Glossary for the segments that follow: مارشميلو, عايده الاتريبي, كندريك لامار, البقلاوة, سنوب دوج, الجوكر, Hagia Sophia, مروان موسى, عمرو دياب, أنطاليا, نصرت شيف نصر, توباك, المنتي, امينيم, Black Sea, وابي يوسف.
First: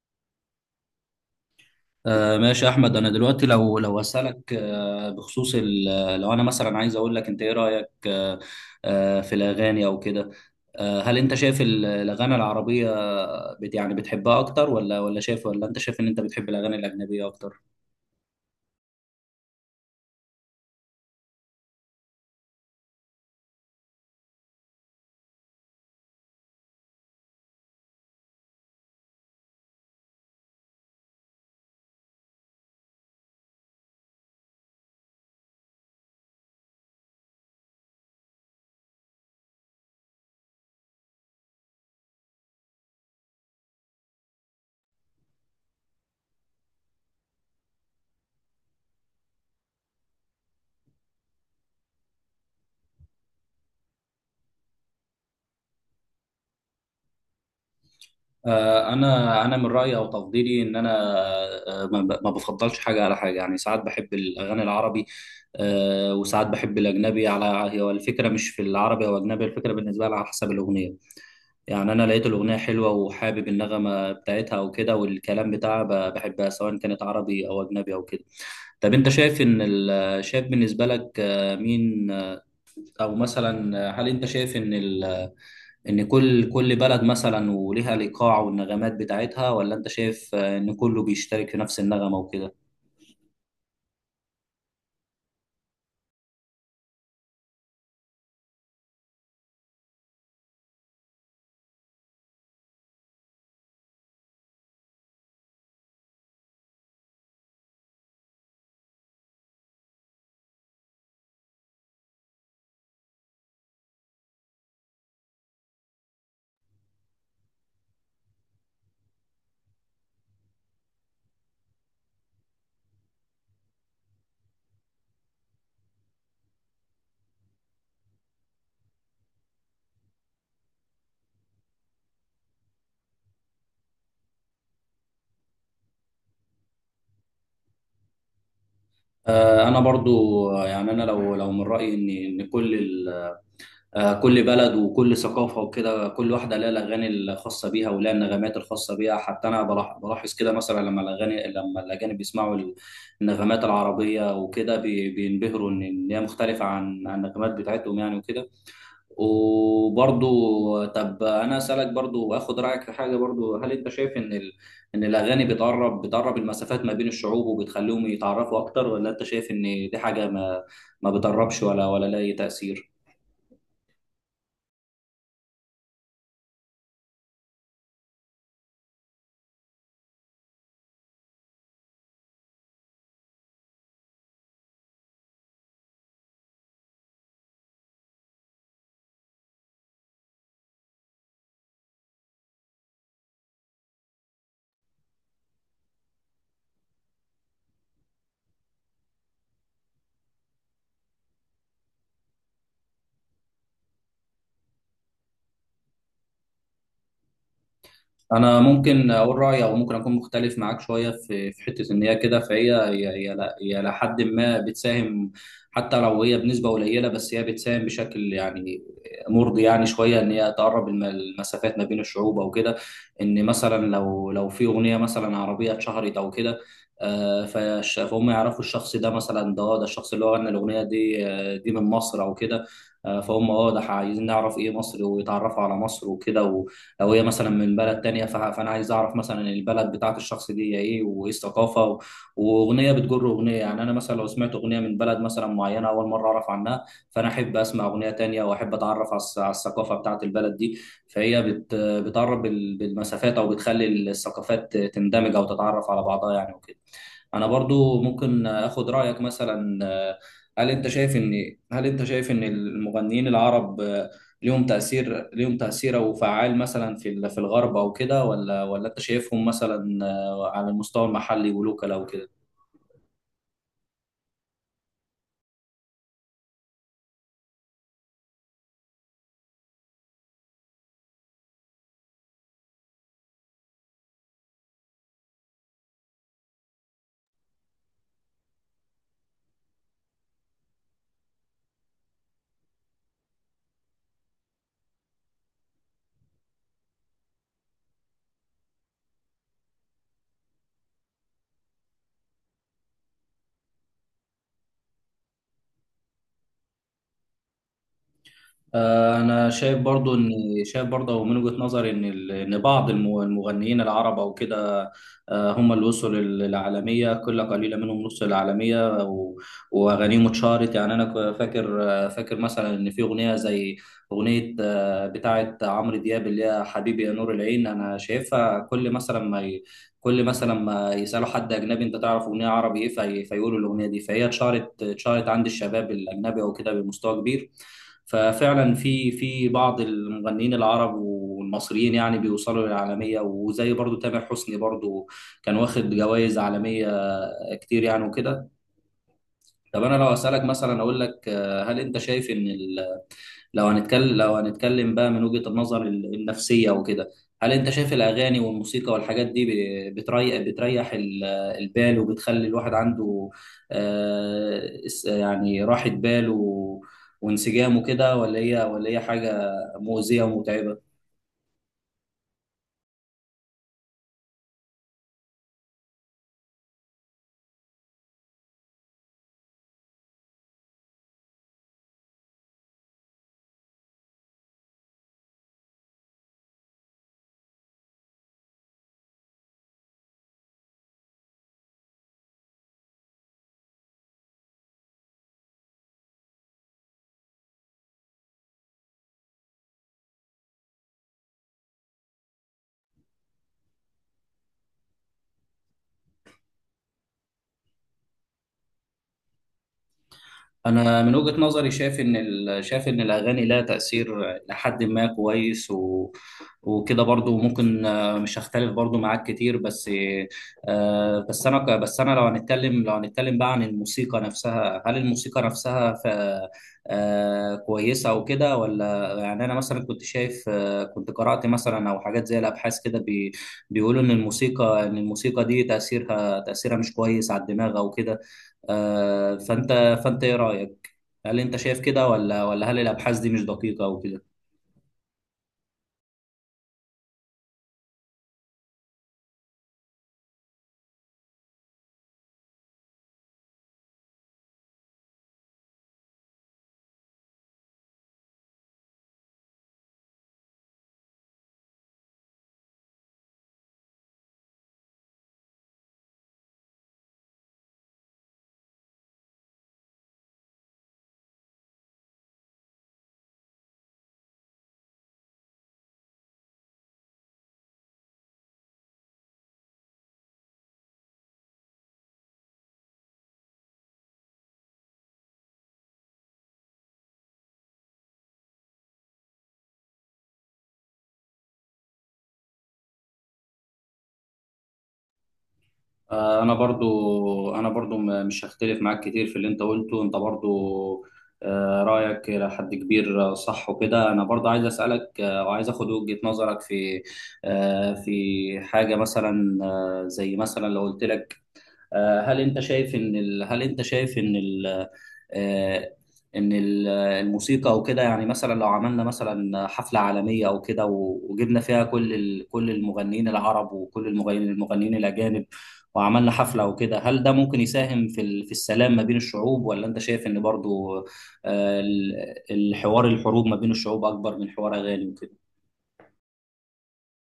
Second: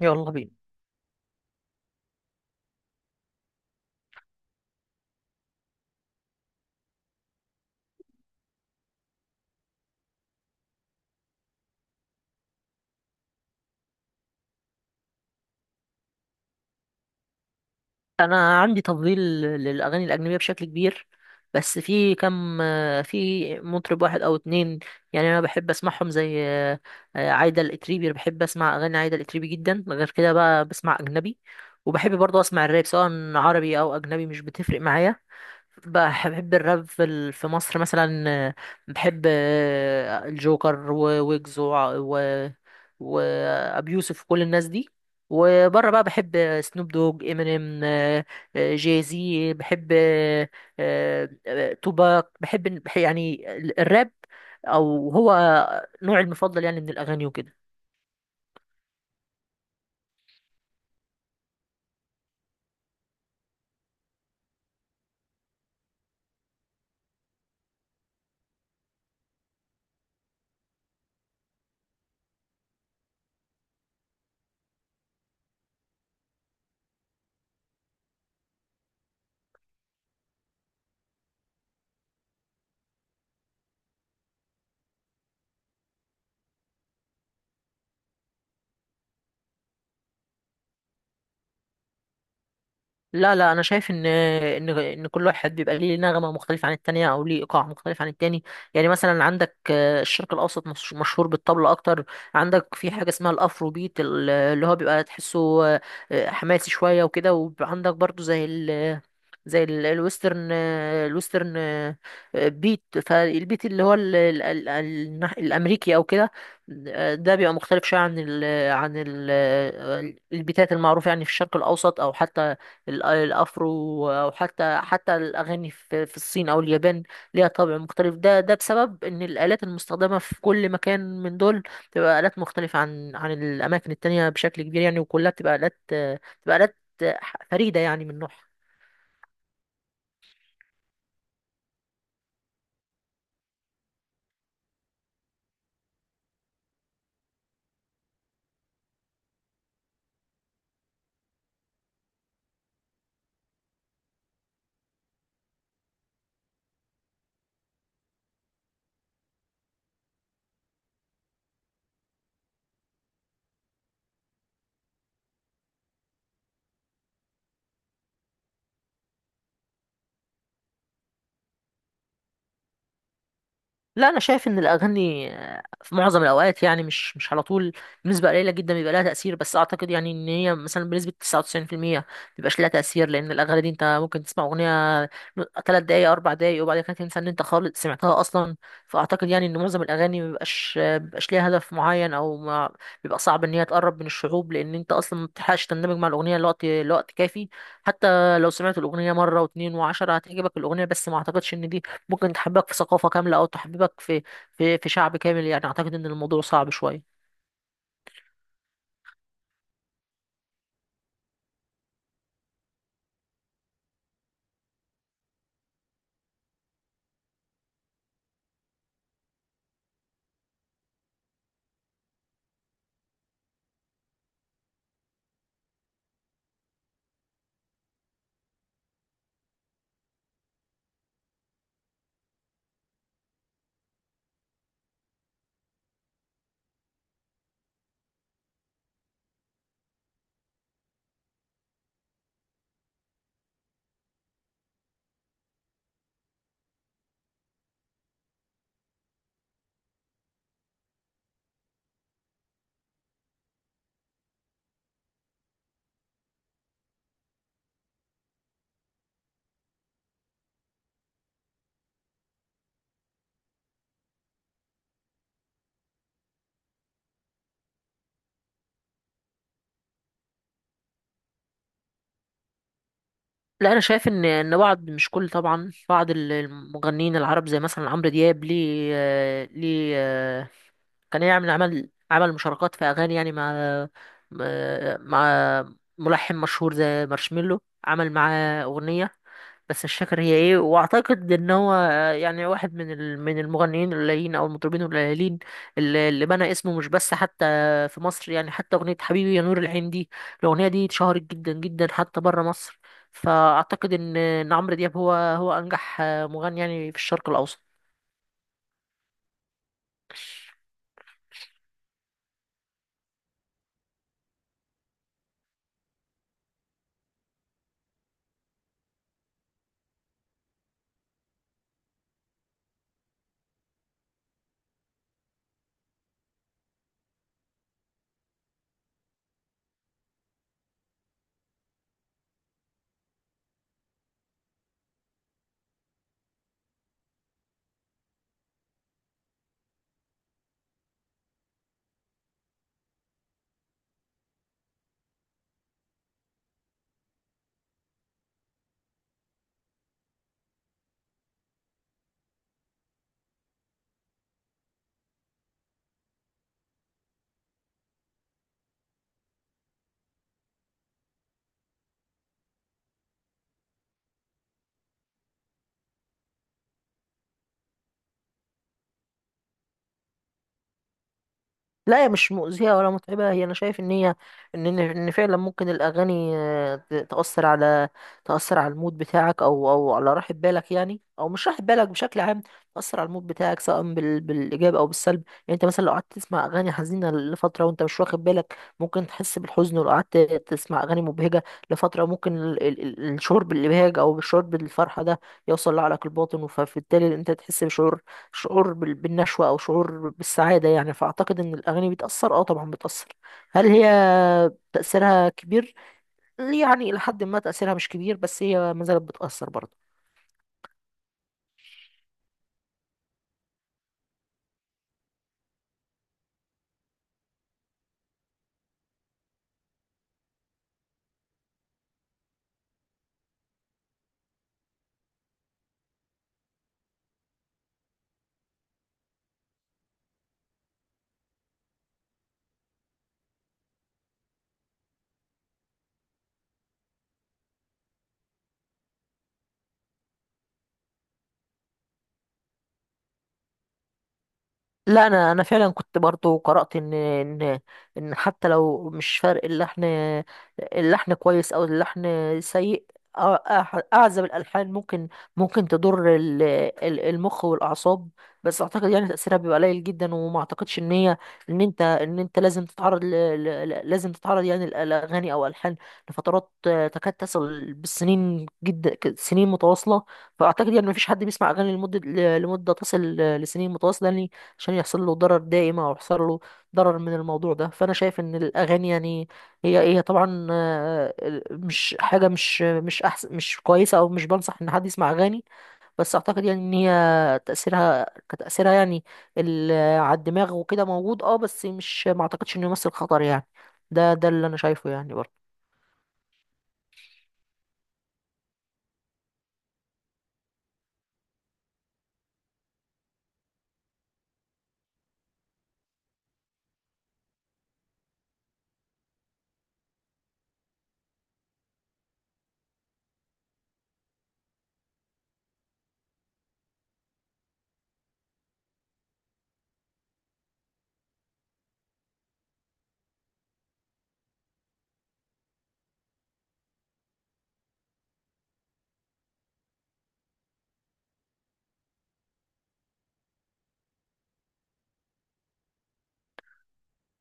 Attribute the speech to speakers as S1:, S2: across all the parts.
S1: يلا بينا.
S2: ماشي يا احمد، انا دلوقتي لو اسالك بخصوص لو انا مثلا عايز اقول لك، انت ايه رايك في الاغاني او كده؟ هل انت شايف الاغاني العربيه بت يعني بتحبها اكتر، ولا ولا شايف، ولا انت شايف ان انت بتحب الاغاني الاجنبيه اكتر؟
S1: انا عندي تفضيل للاغاني الاجنبيه بشكل كبير، بس في كم، في مطرب واحد او اتنين. يعني انا بحب اسمعهم زي عايده الاتريبي، بحب اسمع اغاني عايده الاتريبي جدا. غير كده بقى بسمع اجنبي. وبحب برضه اسمع الراب سواء عربي او اجنبي، مش بتفرق معايا. بحب الراب في مصر مثلا. بحب الجوكر وويجز وع- و وابي يوسف، كل الناس دي. وبره بقى بحب سنوب دوج، امينيم، جاي زي، بحب توباك. بحب بح- يعني ال- الراب او هو نوعي المفضل يعني من الاغاني وكده.
S2: انا من رايي او تفضيلي ان انا ما بفضلش حاجه على حاجه، يعني ساعات بحب الاغاني العربي، وساعات بحب الاجنبي على. هي الفكره مش في العربي او الاجنبي، الفكره بالنسبه لي على حسب الاغنيه. يعني انا لقيت الاغنيه حلوه وحابب النغمه بتاعتها او كده، والكلام بتاعها بحبها سواء كانت عربي او اجنبي او كده. طب انت شايف شايف بالنسبه لك، مين، او مثلا، هل انت شايف ان كل بلد مثلا وليها الايقاع والنغمات بتاعتها، ولا انت شايف، ان كله بيشترك في نفس النغمه وكده؟
S1: لا لا، انا شايف ان كل واحد بيبقى ليه نغمه مختلفه عن التانية، او ليه ايقاع مختلف عن التاني. يعني مثلا عندك الشرق الاوسط مشهور بالطبل اكتر. عندك في حاجه اسمها الافرو بيت، اللي هو بيبقى تحسه حماسي شويه وكده. وعندك برضو زي ال الويسترن. الويسترن بيت فالبيت، اللي هو الامريكي او كده. ده بيبقى مختلف شويه عن ال البيتات المعروفه يعني في الشرق الاوسط، او حتى الافرو، او حتى الاغاني في الصين او اليابان. ليها طابع مختلف، ده بسبب ان الالات المستخدمه في كل مكان من دول بتبقى الات مختلفه عن الاماكن التانية بشكل كبير يعني. وكلها بتبقى الات فريده يعني من نوعها.
S2: انا برضو، يعني انا لو من رايي ان كل بلد وكل ثقافة وكده، كل واحدة لها الأغاني الخاصة بيها، ولها النغمات الخاصة بيها. حتى أنا بلاحظ كده، مثلا لما الأجانب بيسمعوا النغمات العربية وكده بينبهروا إن هي مختلفة عن النغمات بتاعتهم، يعني وكده. وبرضو، طب أنا أسألك برضو وآخد رأيك في حاجة برضو، هل أنت شايف إن الأغاني بتقرب المسافات ما بين الشعوب وبتخليهم يتعرفوا أكتر، ولا أنت شايف إن دي حاجة ما ما بتقربش، ولا لها أي تأثير؟
S1: لا انا شايف ان الاغاني في معظم الاوقات، يعني مش على طول، بنسبه قليله جدا بيبقى لها تاثير. بس اعتقد يعني ان هي مثلا بنسبه 99% ما بيبقاش لها تاثير، لان الاغاني دي انت ممكن تسمع اغنيه 3 دقائق 4 دقائق وبعد كده تنسى ان انت خالص سمعتها اصلا. فاعتقد يعني ان معظم الاغاني ما بيبقاش ليها هدف معين، او ما بيبقى صعب ان هي تقرب من الشعوب، لان انت اصلا ما بتلحقش تندمج مع الاغنيه لوقت كافي. حتى لو سمعت الاغنيه مره واتنين وعشرة هتعجبك الاغنيه، بس ما اعتقدش ان دي ممكن تحببك في ثقافة كاملة، أو تحببك في شعب كامل يعني. أعتقد إن الموضوع صعب شوية.
S2: انا ممكن اقول رايي، او ممكن اكون مختلف معاك شويه في حته ان هي كده، فهي هي هي ل- هي لحد ما بتساهم. حتى لو هي بنسبه قليله، بس هي بتساهم بشكل يعني مرضي، يعني شويه، ان هي تقرب المسافات ما بين الشعوب او كده. ان مثلا لو في اغنيه مثلا عربيه اتشهرت او كده، فهم يعرفوا الشخص ده، مثلا ده، ده الشخص اللي هو غنى الاغنيه دي، دي من مصر او كده. فهم ده عايزين نعرف ايه مصر، ويتعرفوا على مصر وكده. لو هي مثلا من بلد تانية، فانا عايز اعرف مثلا البلد بتاعت الشخص دي هي ايه، وايه الثقافه واغنيه بتجر اغنيه. يعني انا مثلا لو سمعت اغنيه من بلد مثلا معينه اول مره اعرف عنها، فانا احب اسمع اغنيه تانية، واحب اتعرف على الثقافه بتاعت البلد دي. فهي بتقرب بالمسافات، او بتخلي الثقافات تندمج او تتعرف على بعضها، يعني وكده. انا برضو ممكن اخد رايك مثلا، هل انت شايف ان المغنيين العرب ليهم تأثير أو فعال مثلا في الغرب أو كده، ولا أنت شايفهم مثلا، على المستوى المحلي ولوكال أو كده؟
S1: لا أنا شايف إن بعض مش كل طبعا، بعض المغنيين العرب زي مثلا عمرو دياب ليه. كان يعمل عمل مشاركات في أغاني يعني مع مع ملحن مشهور زي مارشميلو، عمل معاه أغنية، بس مش فاكر هي ايه. واعتقد ان هو يعني واحد من المغنيين القليلين او المطربين القليلين اللي بنى اسمه مش بس حتى في مصر يعني. حتى اغنيه حبيبي يا نور العين دي، الاغنيه دي اتشهرت جدا جدا حتى بره مصر. فاعتقد ان عمرو دياب هو انجح مغني يعني في الشرق الاوسط.
S2: أنا شايف برضو إن شايف برضو من وجهة نظري إن بعض المغنيين العرب أو كده، هم اللي وصلوا للعالمية، كل قليلة منهم نص العالمية، وأغانيهم اتشهرت. يعني أنا فاكر، فاكر مثلا إن في أغنية زي أغنية، بتاعة عمرو دياب اللي هي حبيبي يا نور العين. أنا شايفها كل مثلا ما يسالوا حد اجنبي انت تعرف اغنيه عربي ايه، فيقولوا الاغنيه دي. فهي اتشهرت عند الشباب الاجنبي او كده بمستوى كبير. ففعلا في بعض المغنيين العرب والمصريين يعني بيوصلوا للعالميه، وزي برضو تامر حسني، برضو كان واخد جوائز عالميه كتير، يعني وكده. طب انا لو اسالك مثلا، اقول لك، آه، هل انت شايف ان ال لو هنتكلم بقى من وجهة النظر النفسية وكده، هل انت شايف الاغاني والموسيقى والحاجات دي بتريح البال، وبتخلي الواحد عنده يعني راحة بال وانسجام وكده، ولا هي حاجة مؤذية ومتعبة؟
S1: لا هي مش مؤذية ولا متعبة، هي أنا شايف إن هي إن فعلا ممكن الأغاني تأثر على المود بتاعك، أو على راحة بالك يعني، أو مش راحة بالك بشكل عام. تأثر على المود بتاعك سواء بالإيجاب أو بالسلب يعني. أنت مثلا لو قعدت تسمع أغاني حزينة لفترة وأنت مش واخد بالك ممكن تحس بالحزن، ولو قعدت تسمع أغاني مبهجة لفترة ممكن الشعور بالإبهاج أو الشعور بالفرحة ده يوصل لعقلك الباطن. فبالتالي أنت تحس بشعور، شعور بالنشوة أو شعور بالسعادة يعني. فأعتقد إن الأغاني بتأثر، أه طبعا بتأثر. هل هي تأثيرها كبير؟ يعني إلى حد ما تأثيرها مش كبير، بس هي ما زالت بتأثر برضه.
S2: انا من وجهة نظري شايف ان الاغاني لها تأثير لحد ما كويس وكده، برضو ممكن، مش هختلف برضو معاك كتير، بس بس انا لو هنتكلم بقى عن الموسيقى نفسها، هل الموسيقى نفسها ف... آه، كويسة وكده، ولا يعني انا مثلا كنت شايف آه، كنت قرأت مثلا، او حاجات زي الابحاث كده بيقولوا ان الموسيقى دي تأثيرها مش كويس على الدماغ او كده. آه، فانت فانت ايه رايك، هل انت شايف كده، ولا هل الابحاث دي مش دقيقه او كده؟
S1: لا انا فعلا كنت برضو قرأت ان ان حتى لو مش فرق اللحن، اللحن كويس او اللحن سيء. أع- اعزب الالحان ممكن، ممكن تضر المخ والاعصاب. بس اعتقد يعني تأثيرها بيبقى قليل جدا، وما اعتقدش ان هي ان انت لازم تتعرض لازم تتعرض يعني الاغاني او الالحان لفترات تكاد تصل بالسنين جدا، سنين متواصلة. فاعتقد يعني مفيش حد بيسمع اغاني لمدة، لمدة تصل لسنين متواصلة يعني، عشان يحصل له ضرر دائم، او يحصل له ضرر من الموضوع ده. فانا شايف ان الاغاني يعني هي طبعا مش حاجه مش احسن، مش كويسه، او مش بنصح ان حد يسمع اغاني. بس اعتقد يعني ان هي تاثيرها كتاثيرها يعني على الدماغ وكده موجود، اه بس مش، ما اعتقدش انه يمثل خطر يعني. ده اللي انا شايفه يعني برضه.
S2: انا برضو مش هختلف معاك كتير في اللي انت قلته، انت برضو رايك الى حد كبير، صح وكده. انا برضو عايز اسالك، وعايز اخد وجهه نظرك في، في حاجه مثلا، زي مثلا لو قلت لك، آه، هل انت شايف ان ال... هل انت شايف ان ال... آه، ان الموسيقى وكده، يعني مثلا لو عملنا مثلا حفلة عالمية او كده، وجبنا فيها كل المغنيين العرب وكل المغنيين الاجانب، وعملنا حفلة وكده، هل ده ممكن يساهم في السلام ما بين الشعوب، ولا انت شايف ان برضو، آه، ال- الحوار الحروب ما بين الشعوب اكبر من حوار اغاني وكده؟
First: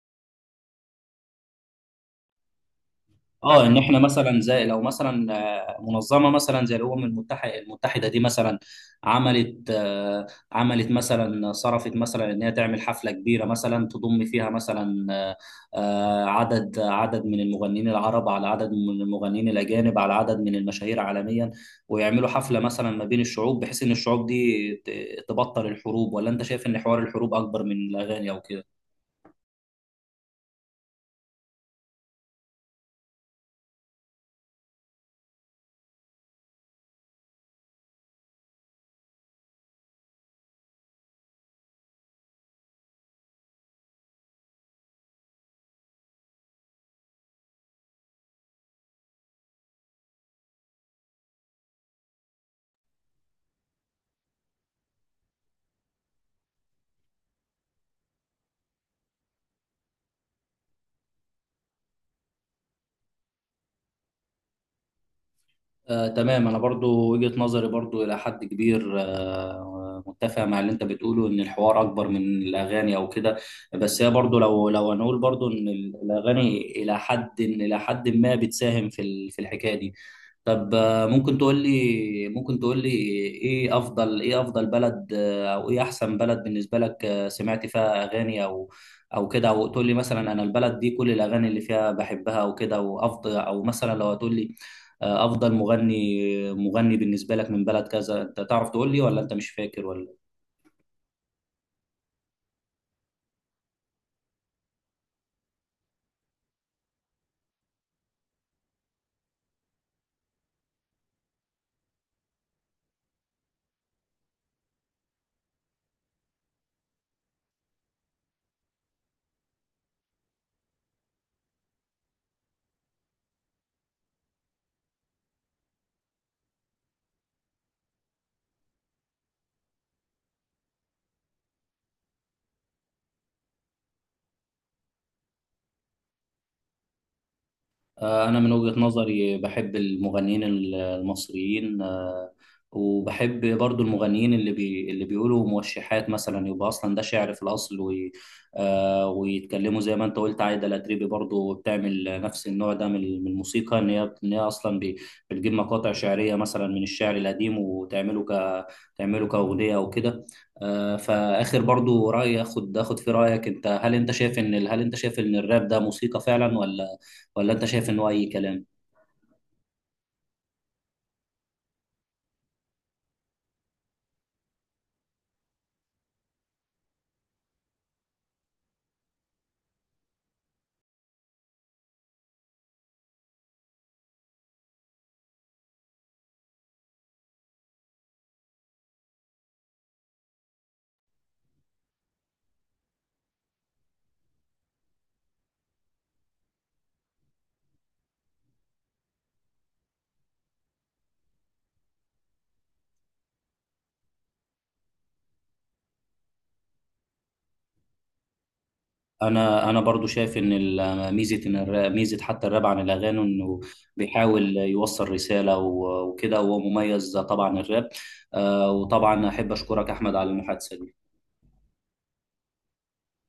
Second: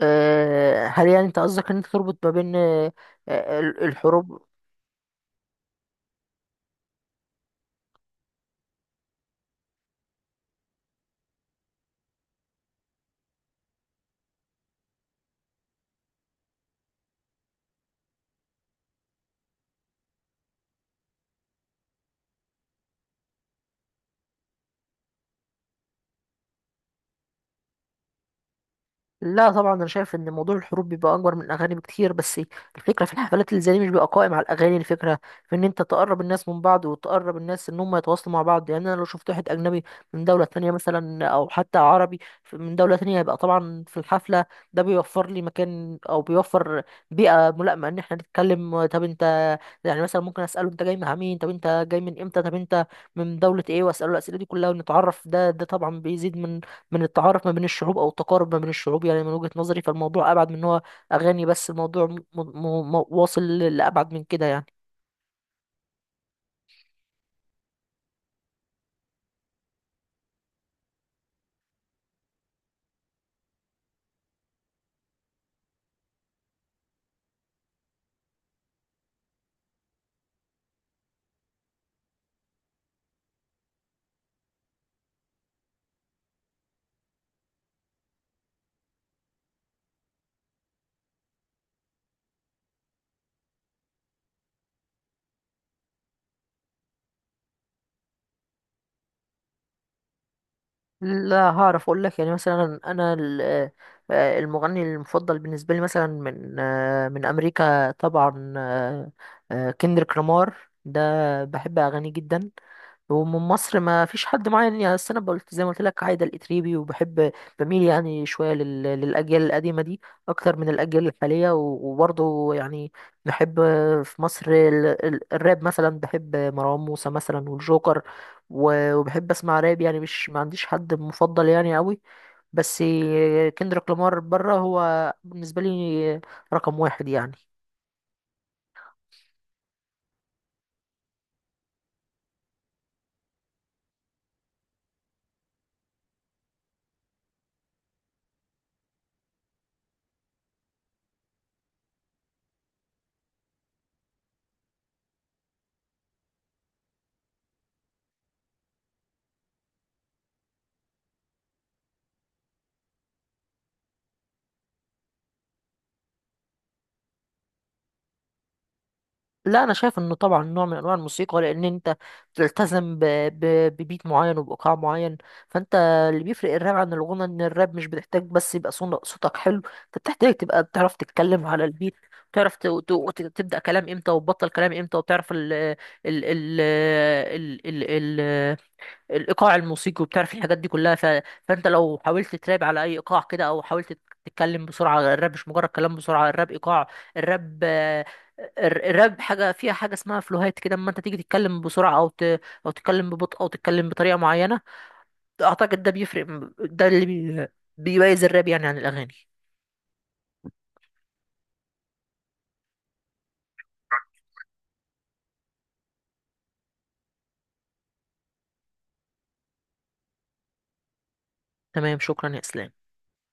S1: هل يعني انت قصدك ان انت تربط ما بين
S2: اه ان احنا مثلا،
S1: الحروب؟
S2: زي لو مثلا، منظمه مثلا زي الامم المتحده، دي مثلا عملت، عملت مثلا، صرفت مثلا، ان هي تعمل حفله كبيره مثلا، تضم فيها مثلا عدد من المغنيين العرب، على عدد من المغنيين الاجانب، على عدد من المشاهير عالميا، ويعملوا حفله مثلا ما بين الشعوب، بحيث ان الشعوب دي تبطل الحروب. ولا انت شايف ان حوار الحروب اكبر من الاغاني او كده؟
S1: لا طبعا انا شايف ان موضوع الحروب بيبقى اكبر من الاغاني بكتير. بس الفكره في الحفلات اللي زي دي مش بيبقى قائم على الاغاني، الفكره في ان انت تقرب الناس من بعض، وتقرب الناس ان هم يتواصلوا مع بعض يعني. انا لو شفت واحد اجنبي من دوله تانية مثلا، او حتى عربي من دوله تانية، يبقى طبعا في الحفله ده بيوفر لي مكان، او بيوفر بيئه ملائمه ان احنا نتكلم. طب انت، يعني مثلا ممكن اساله: انت جاي مع مين؟ طب انت جاي من امتى؟ طب انت من دوله ايه؟ واساله الاسئله دي كلها ونتعرف. ده طبعا بيزيد من التعارف ما بين الشعوب، او التقارب ما بين الشعوب يعني من وجهة نظري. فالموضوع ابعد من إن هو اغاني بس، الموضوع واصل لابعد من كده يعني.
S2: تمام. انا برضو وجهة نظري برضو الى حد كبير متفق مع اللي انت بتقوله، ان الحوار اكبر من الاغاني او كده. بس هي برضو، لو لو هنقول برضو ان الاغاني الى حد ما بتساهم في الحكاية دي. طب، ممكن تقول لي ايه افضل بلد، او ايه احسن بلد بالنسبه لك، سمعت فيها اغاني او كده، او تقول لي مثلا، انا البلد دي كل الاغاني اللي فيها بحبها وكده وافضل، او مثلا لو هتقول لي، افضل مغني بالنسبه لك من بلد كذا. انت تعرف تقول لي، ولا انت مش فاكر، ولا؟
S1: لا هعرف اقول لك. يعني مثلا انا المغني المفضل بالنسبه لي مثلا من من امريكا طبعا كندريك لامار، ده بحب اغانيه جدا. ومن مصر ما فيش حد معين يعني، أصل انا قلت زي ما قلت لك عايده الاتريبي، وبحب، بميل يعني شويه للاجيال القديمه دي اكتر من الاجيال الحاليه. و- وبرضه يعني بحب في مصر الراب مثلا، بحب مروان موسى مثلا والجوكر، وبحب اسمع راب يعني. مش، ما عنديش حد مفضل يعني قوي، بس كندريك لامار بره هو بالنسبه لي رقم واحد يعني.
S2: أنا من وجهة نظري بحب المغنيين المصريين، وبحب برضو المغنيين اللي بيقولوا موشحات مثلا، يبقى أصلا ده شعر في الأصل، وي آه، ويتكلموا زي ما أنت قلت، عايدة الأتريبي برضو بتعمل نفس النوع ده من الموسيقى، إن هي أصلا بتجيب مقاطع شعرية مثلا من الشعر القديم، وتعمله ك تعمله كأغنية أو كده. فآخر برضو رأي أخد في رأيك أنت، هل أنت شايف إن الراب ده موسيقى فعلا، ولا انت شايف انه اي كلام؟
S1: لا انا شايف انه طبعا نوع من انواع الموسيقى، لان انت بتلتزم ب... ببيت معين وبايقاع معين. فانت اللي بيفرق الراب عن الغنى ان الراب مش بتحتاج بس يبقى صوتك حلو، انت بتحتاج تبقى بتعرف تتكلم على البيت، بتعرف تبدأ كلام امتى وتبطل كلام امتى، وبتعرف ال... ال... ال... ال... الايقاع الموسيقي، وبتعرف الحاجات دي كلها. فانت لو حاولت تراب على اي ايقاع كده، او حاولت تتكلم بسرعه، الراب مش مجرد كلام بسرعه، الراب ايقاع. الراب الراب حاجه فيها حاجه اسمها فلوهات كده، اما انت تيجي تتكلم بسرعه او تتكلم ببطء، او تتكلم بطريقه معينه، اعتقد ده بيفرق. ده اللي بيميز الراب يعني عن الاغاني.
S2: انا برضو شايف ان ال- ميزه ان الراب ميزه، حتى الراب عن الاغاني انه بيحاول يوصل رساله وكده، وهو مميز طبعا الراب. وطبعا احب اشكرك احمد على المحادثه دي.
S1: تمام، شكرا يا اسلام.